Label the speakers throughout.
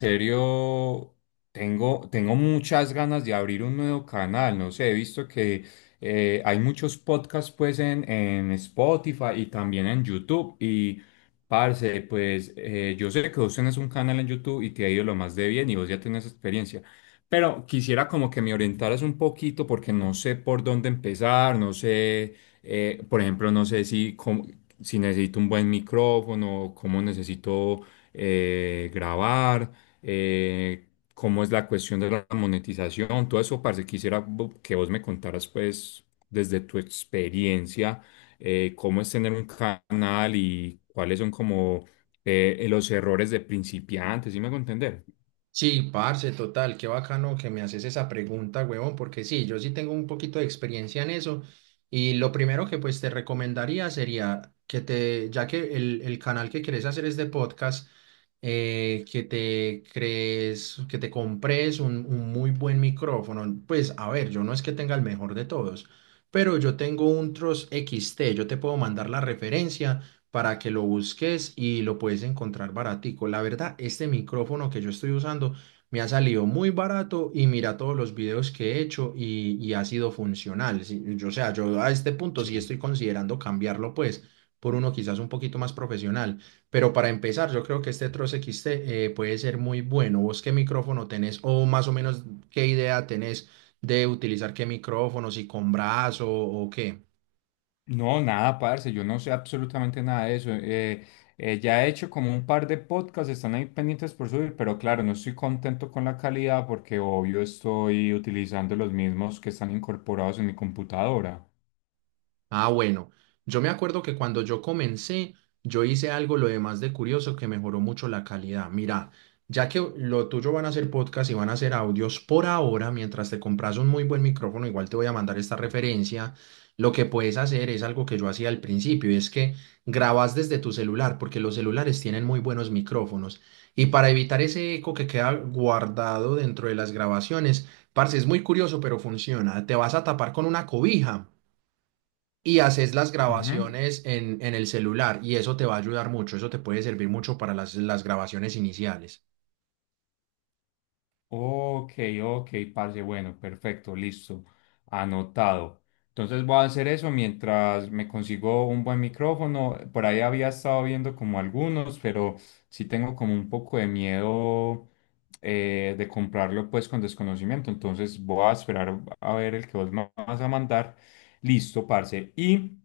Speaker 1: Serio, tengo muchas ganas de abrir un nuevo canal. No sé, he visto que hay muchos podcasts pues en Spotify y también en YouTube. Y parce, pues yo sé que vos tenés un canal en YouTube y te ha ido lo más de bien y vos ya tenés experiencia. Pero quisiera como que me orientaras un poquito porque no sé por dónde empezar, no sé, por ejemplo, no sé si, si necesito un buen micrófono, cómo necesito grabar, eh, cómo es la cuestión de la monetización, todo eso, parce, quisiera que vos me contaras, pues, desde tu experiencia, cómo es tener un canal y cuáles son como los errores de principiantes, ¿sí me hago entender?
Speaker 2: Sí, parce, total, qué bacano que me haces esa pregunta, huevón, porque sí, yo sí tengo un poquito de experiencia en eso y lo primero que pues te recomendaría sería que te, ya que el canal que quieres hacer es de podcast, que te crees, que te compres un muy buen micrófono. Pues a ver, yo no es que tenga el mejor de todos, pero yo tengo un Trust XT, yo te puedo mandar la referencia para que lo busques y lo puedes encontrar baratico. La verdad, este micrófono que yo estoy usando me ha salido muy barato y mira todos los videos que he hecho y ha sido funcional. Sí, yo, o sea, yo a este punto
Speaker 1: Sí.
Speaker 2: sí estoy considerando cambiarlo pues por uno quizás un poquito más profesional. Pero para empezar, yo creo que este Tross XT puede ser muy bueno. ¿Vos qué micrófono tenés o más o menos qué idea tenés de utilizar qué micrófono, si con brazo o qué?
Speaker 1: No, nada, parce, yo no sé absolutamente nada de eso. Ya he hecho como un par de podcasts, están ahí pendientes por subir, pero claro, no estoy contento con la calidad porque obvio estoy utilizando los mismos que están incorporados en mi computadora.
Speaker 2: Ah, bueno, yo me acuerdo que cuando yo comencé, yo hice algo lo demás de curioso que mejoró mucho la calidad. Mira, ya que lo tuyo van a ser podcast y van a ser audios por ahora, mientras te compras un muy buen micrófono, igual te voy a mandar esta referencia. Lo que puedes hacer es algo que yo hacía al principio, y es que grabas desde tu celular, porque los celulares tienen muy buenos micrófonos. Y para evitar ese eco que queda guardado dentro de las grabaciones, parce, es muy curioso, pero funciona. Te vas a tapar con una cobija y haces las
Speaker 1: Ujú.
Speaker 2: grabaciones en el celular y eso te va a ayudar mucho, eso te puede servir mucho para las grabaciones iniciales.
Speaker 1: Ok, ok, parce, bueno, perfecto, listo, anotado. Entonces voy a hacer eso mientras me consigo un buen micrófono. Por ahí había estado viendo como algunos, pero sí tengo como un poco de miedo de comprarlo pues con desconocimiento. Entonces voy a esperar a ver el que vos me vas a mandar. Listo, parce.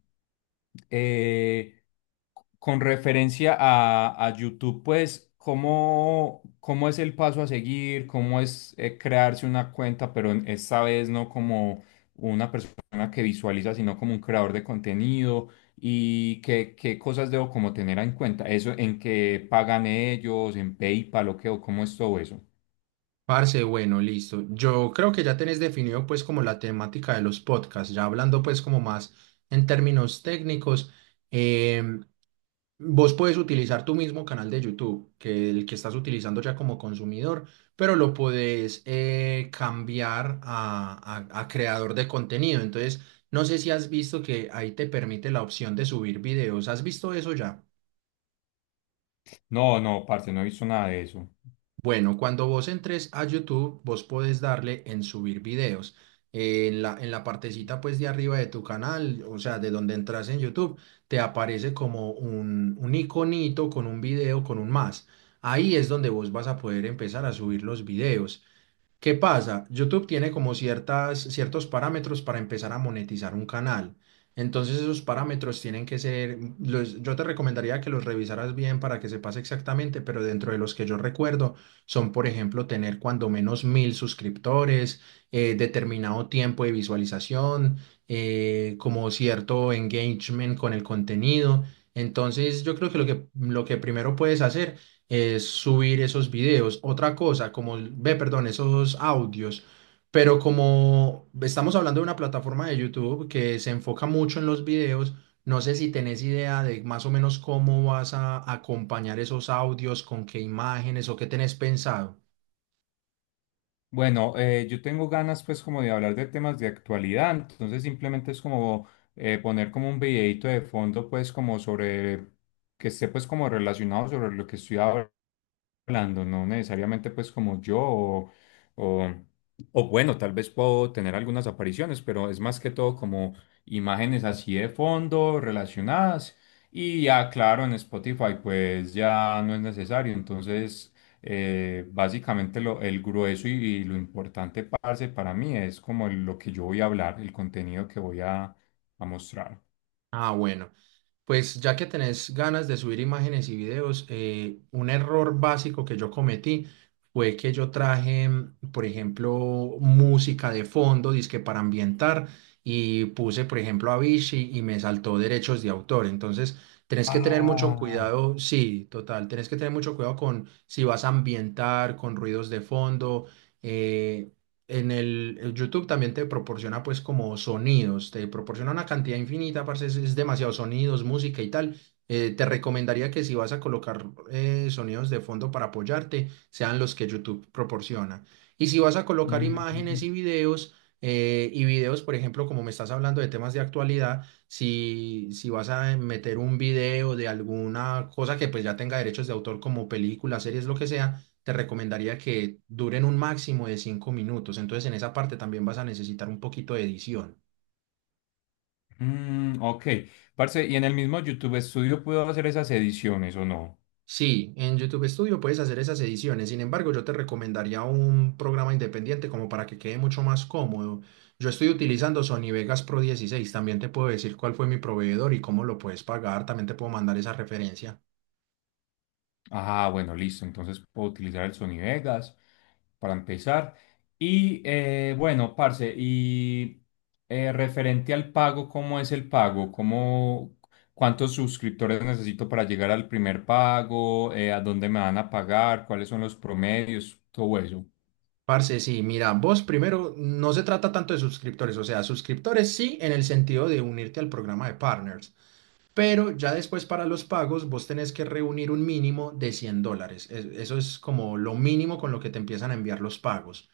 Speaker 1: Eh, con referencia a YouTube, pues, ¿cómo, cómo es el paso a seguir? ¿Cómo es, crearse una cuenta, pero esta vez no como una persona que visualiza, sino como un creador de contenido? ¿Y qué, qué cosas debo como tener en cuenta? ¿Eso en qué pagan ellos, en PayPal o qué, o cómo es todo eso?
Speaker 2: Parce, bueno, listo. Yo creo que ya tenés definido pues como la temática de los podcasts, ya hablando pues como más en términos técnicos. em, Vos puedes utilizar tu mismo canal de YouTube, que el que estás utilizando ya como consumidor, pero lo puedes cambiar a creador de contenido. Entonces, no sé si has visto que ahí te permite la opción de subir videos. ¿Has visto eso ya?
Speaker 1: No, no, parce, no he visto nada de eso.
Speaker 2: Bueno, cuando vos entres a YouTube, vos podés darle en subir videos. En la partecita pues de arriba de tu canal, o sea, de donde entras en YouTube, te aparece como un iconito con un video, con un más. Ahí es donde vos vas a poder empezar a subir los videos. ¿Qué pasa? YouTube tiene como ciertas, ciertos parámetros para empezar a monetizar un canal. Entonces esos parámetros tienen que ser, yo te recomendaría que los revisaras bien para que sepas exactamente, pero dentro de los que yo recuerdo son, por ejemplo, tener cuando menos mil suscriptores, determinado tiempo de visualización, como cierto engagement con el contenido. Entonces yo creo que lo que primero puedes hacer es subir esos videos. Otra cosa, como, ve, perdón, esos audios. Pero como estamos hablando de una plataforma de YouTube que se enfoca mucho en los videos, no sé si tenés idea de más o menos cómo vas a acompañar esos audios, con qué imágenes o qué tenés pensado.
Speaker 1: Bueno, yo tengo ganas pues como de hablar de temas de actualidad, entonces simplemente es como poner como un videito de fondo pues como sobre que esté pues como relacionado sobre lo que estoy hablando, no necesariamente pues como yo o, o bueno, tal vez puedo tener algunas apariciones, pero es más que todo como imágenes así de fondo relacionadas y ya claro en Spotify pues ya no es necesario, entonces... básicamente lo, el grueso y lo importante, parce, para mí es como lo que yo voy a hablar, el contenido que voy a mostrar.
Speaker 2: Ah, bueno. Pues ya que tenés ganas de subir imágenes y videos, un error básico que yo cometí fue que yo traje, por ejemplo, música de fondo, disque para ambientar, y puse, por ejemplo, Avicii y me saltó derechos de autor. Entonces, tenés que tener mucho
Speaker 1: Ah.
Speaker 2: cuidado, sí, total, tenés que tener mucho cuidado con si vas a ambientar, con ruidos de fondo. eh, en el YouTube también te proporciona pues como sonidos, te proporciona una cantidad infinita, parce, es demasiado sonidos, música y tal. Te recomendaría que si vas a colocar sonidos de fondo para apoyarte, sean los que YouTube proporciona. Y si vas a colocar imágenes
Speaker 1: Mm,
Speaker 2: y videos, por ejemplo, como me estás hablando de temas de actualidad, si vas a meter un video de alguna cosa que pues ya tenga derechos de autor como películas, series, lo que sea te recomendaría que duren un máximo de 5 minutos. Entonces, en esa parte también vas a necesitar un poquito de edición.
Speaker 1: mm, ok, parce, ¿y en el mismo YouTube Studio puedo hacer esas ediciones o no?
Speaker 2: Sí, en YouTube Studio puedes hacer esas ediciones. Sin embargo, yo te recomendaría un programa independiente como para que quede mucho más cómodo. Yo estoy utilizando Sony Vegas Pro 16. También te puedo decir cuál fue mi proveedor y cómo lo puedes pagar. También te puedo mandar esa referencia.
Speaker 1: Ah, bueno, listo. Entonces puedo utilizar el Sony Vegas para empezar. Y bueno, parce, y referente al pago, ¿cómo es el pago? ¿Cómo, cuántos suscriptores necesito para llegar al primer pago? ¿A dónde me van a pagar? ¿Cuáles son los promedios? Todo eso.
Speaker 2: Parce, sí, mira, vos primero no se trata tanto de suscriptores, o sea, suscriptores sí en el sentido de unirte al programa de partners, pero ya después para los pagos vos tenés que reunir un mínimo de $100. Eso es como lo mínimo con lo que te empiezan a enviar los pagos.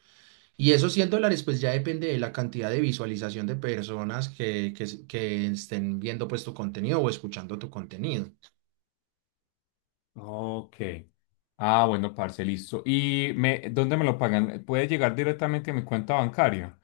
Speaker 2: Y esos $100 pues ya depende de la cantidad de visualización de personas que estén viendo pues tu contenido o escuchando tu contenido.
Speaker 1: Ok. Ah, bueno, parce, listo. ¿Y me, dónde me lo pagan? ¿Puede llegar directamente a mi cuenta bancaria?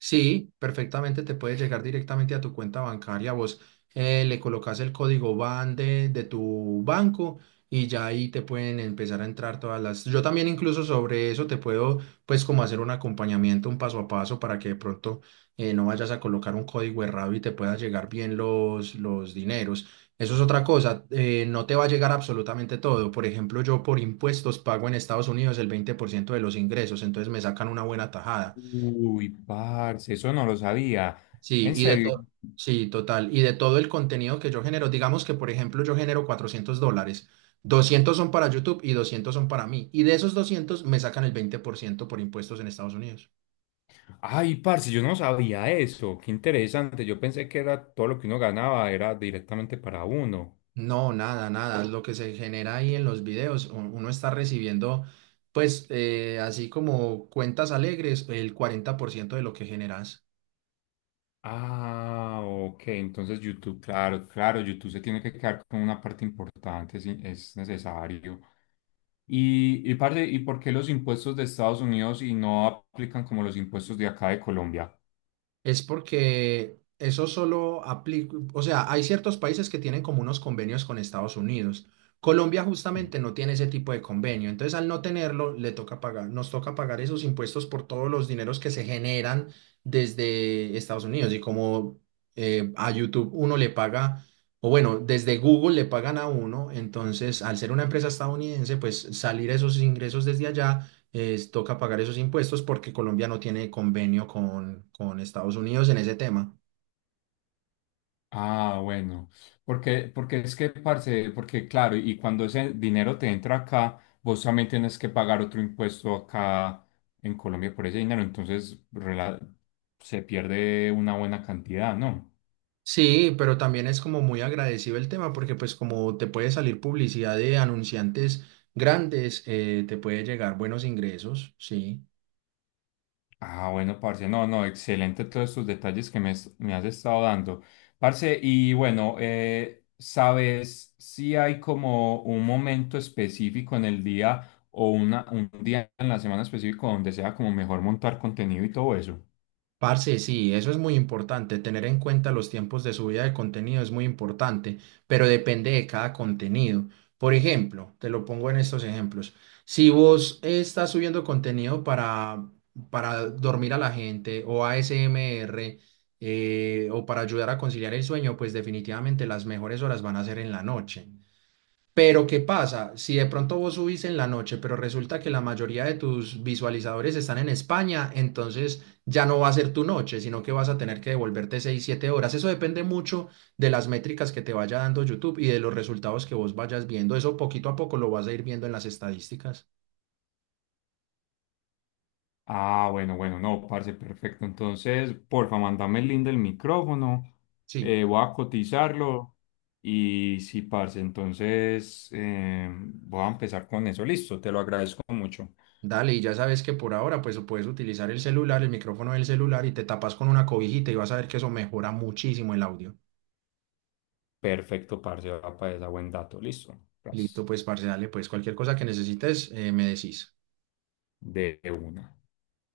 Speaker 2: Sí, perfectamente te puede llegar directamente a tu cuenta bancaria. Vos le colocas el código BAN de tu banco y ya ahí te pueden empezar a entrar todas las. Yo también incluso sobre eso te puedo pues como hacer un acompañamiento, un paso a paso para que de pronto no vayas a colocar un código errado y te pueda llegar bien los dineros. Eso es otra cosa, no te va a llegar absolutamente todo. Por ejemplo, yo por impuestos pago en Estados Unidos el 20% de los ingresos, entonces me sacan una buena tajada.
Speaker 1: Uy, parce, eso no lo sabía.
Speaker 2: Sí,
Speaker 1: En
Speaker 2: y de
Speaker 1: serio.
Speaker 2: todo, sí, total. Y de todo el contenido que yo genero, digamos que, por ejemplo, yo genero $400, 200 son para YouTube y 200 son para mí. Y de esos 200 me sacan el 20% por impuestos en Estados Unidos.
Speaker 1: Ay, parce, yo no sabía eso. Qué interesante. Yo pensé que era todo lo que uno ganaba era directamente para uno.
Speaker 2: No, nada, nada. Lo que se genera ahí en los videos, uno está recibiendo, pues, así como cuentas alegres, el 40% de lo que generas.
Speaker 1: Ah, ok. Entonces YouTube, claro, claro, YouTube se tiene que quedar con una parte importante, sí, es necesario. Y parce, ¿y por qué los impuestos de Estados Unidos y no aplican como los impuestos de acá de Colombia?
Speaker 2: Es porque eso solo aplica, o sea, hay ciertos países que tienen como unos convenios con Estados Unidos. Colombia justamente no tiene ese tipo de convenio, entonces al no tenerlo le toca pagar, nos toca pagar esos impuestos por todos los dineros que se generan desde Estados Unidos y como a YouTube uno le paga, o bueno, desde Google le pagan a uno, entonces al ser una empresa estadounidense, pues salir esos ingresos desde allá toca pagar esos impuestos porque Colombia no tiene convenio con Estados Unidos en ese tema.
Speaker 1: Ah, bueno, porque es que, parce, porque claro, y cuando ese dinero te entra acá, vos también tienes que pagar otro impuesto acá en Colombia por ese dinero, entonces se pierde una buena cantidad, ¿no?
Speaker 2: Sí, pero también es como muy agradecido el tema porque pues como te puede salir publicidad de anunciantes grandes, te puede llegar buenos ingresos, sí.
Speaker 1: Ah, bueno, parce, no, no, excelente todos estos detalles que me has estado dando. Parce, y bueno, ¿sabes si hay como un momento específico en el día o una, un día en la semana específico donde sea como mejor montar contenido y todo eso?
Speaker 2: Parce, sí, eso es muy importante. Tener en cuenta los tiempos de subida de contenido es muy importante, pero depende de cada contenido. Por ejemplo, te lo pongo en estos ejemplos. Si vos estás subiendo contenido para dormir a la gente o ASMR o para ayudar a conciliar el sueño, pues definitivamente las mejores horas van a ser en la noche. Pero ¿qué pasa? Si de pronto vos subís en la noche, pero resulta que la mayoría de tus visualizadores están en España, entonces ya no va a ser tu noche, sino que vas a tener que devolverte 6 7 horas. Eso depende mucho de las métricas que te vaya dando YouTube y de los resultados que vos vayas viendo. Eso poquito a poco lo vas a ir viendo en las estadísticas.
Speaker 1: Ah, bueno, bueno, no, parce, perfecto. Entonces, porfa, mándame el link del micrófono,
Speaker 2: Sí,
Speaker 1: voy a cotizarlo y sí, parce, entonces voy a empezar con eso. Listo, te lo agradezco mucho.
Speaker 2: dale, y ya sabes que por ahora pues puedes utilizar el celular, el micrófono del celular y te tapas con una cobijita y vas a ver que eso mejora muchísimo el audio.
Speaker 1: Perfecto, parce, va para esa buen dato. Listo.
Speaker 2: Listo,
Speaker 1: Gracias.
Speaker 2: pues parce, dale, pues cualquier cosa que necesites, me decís.
Speaker 1: De una.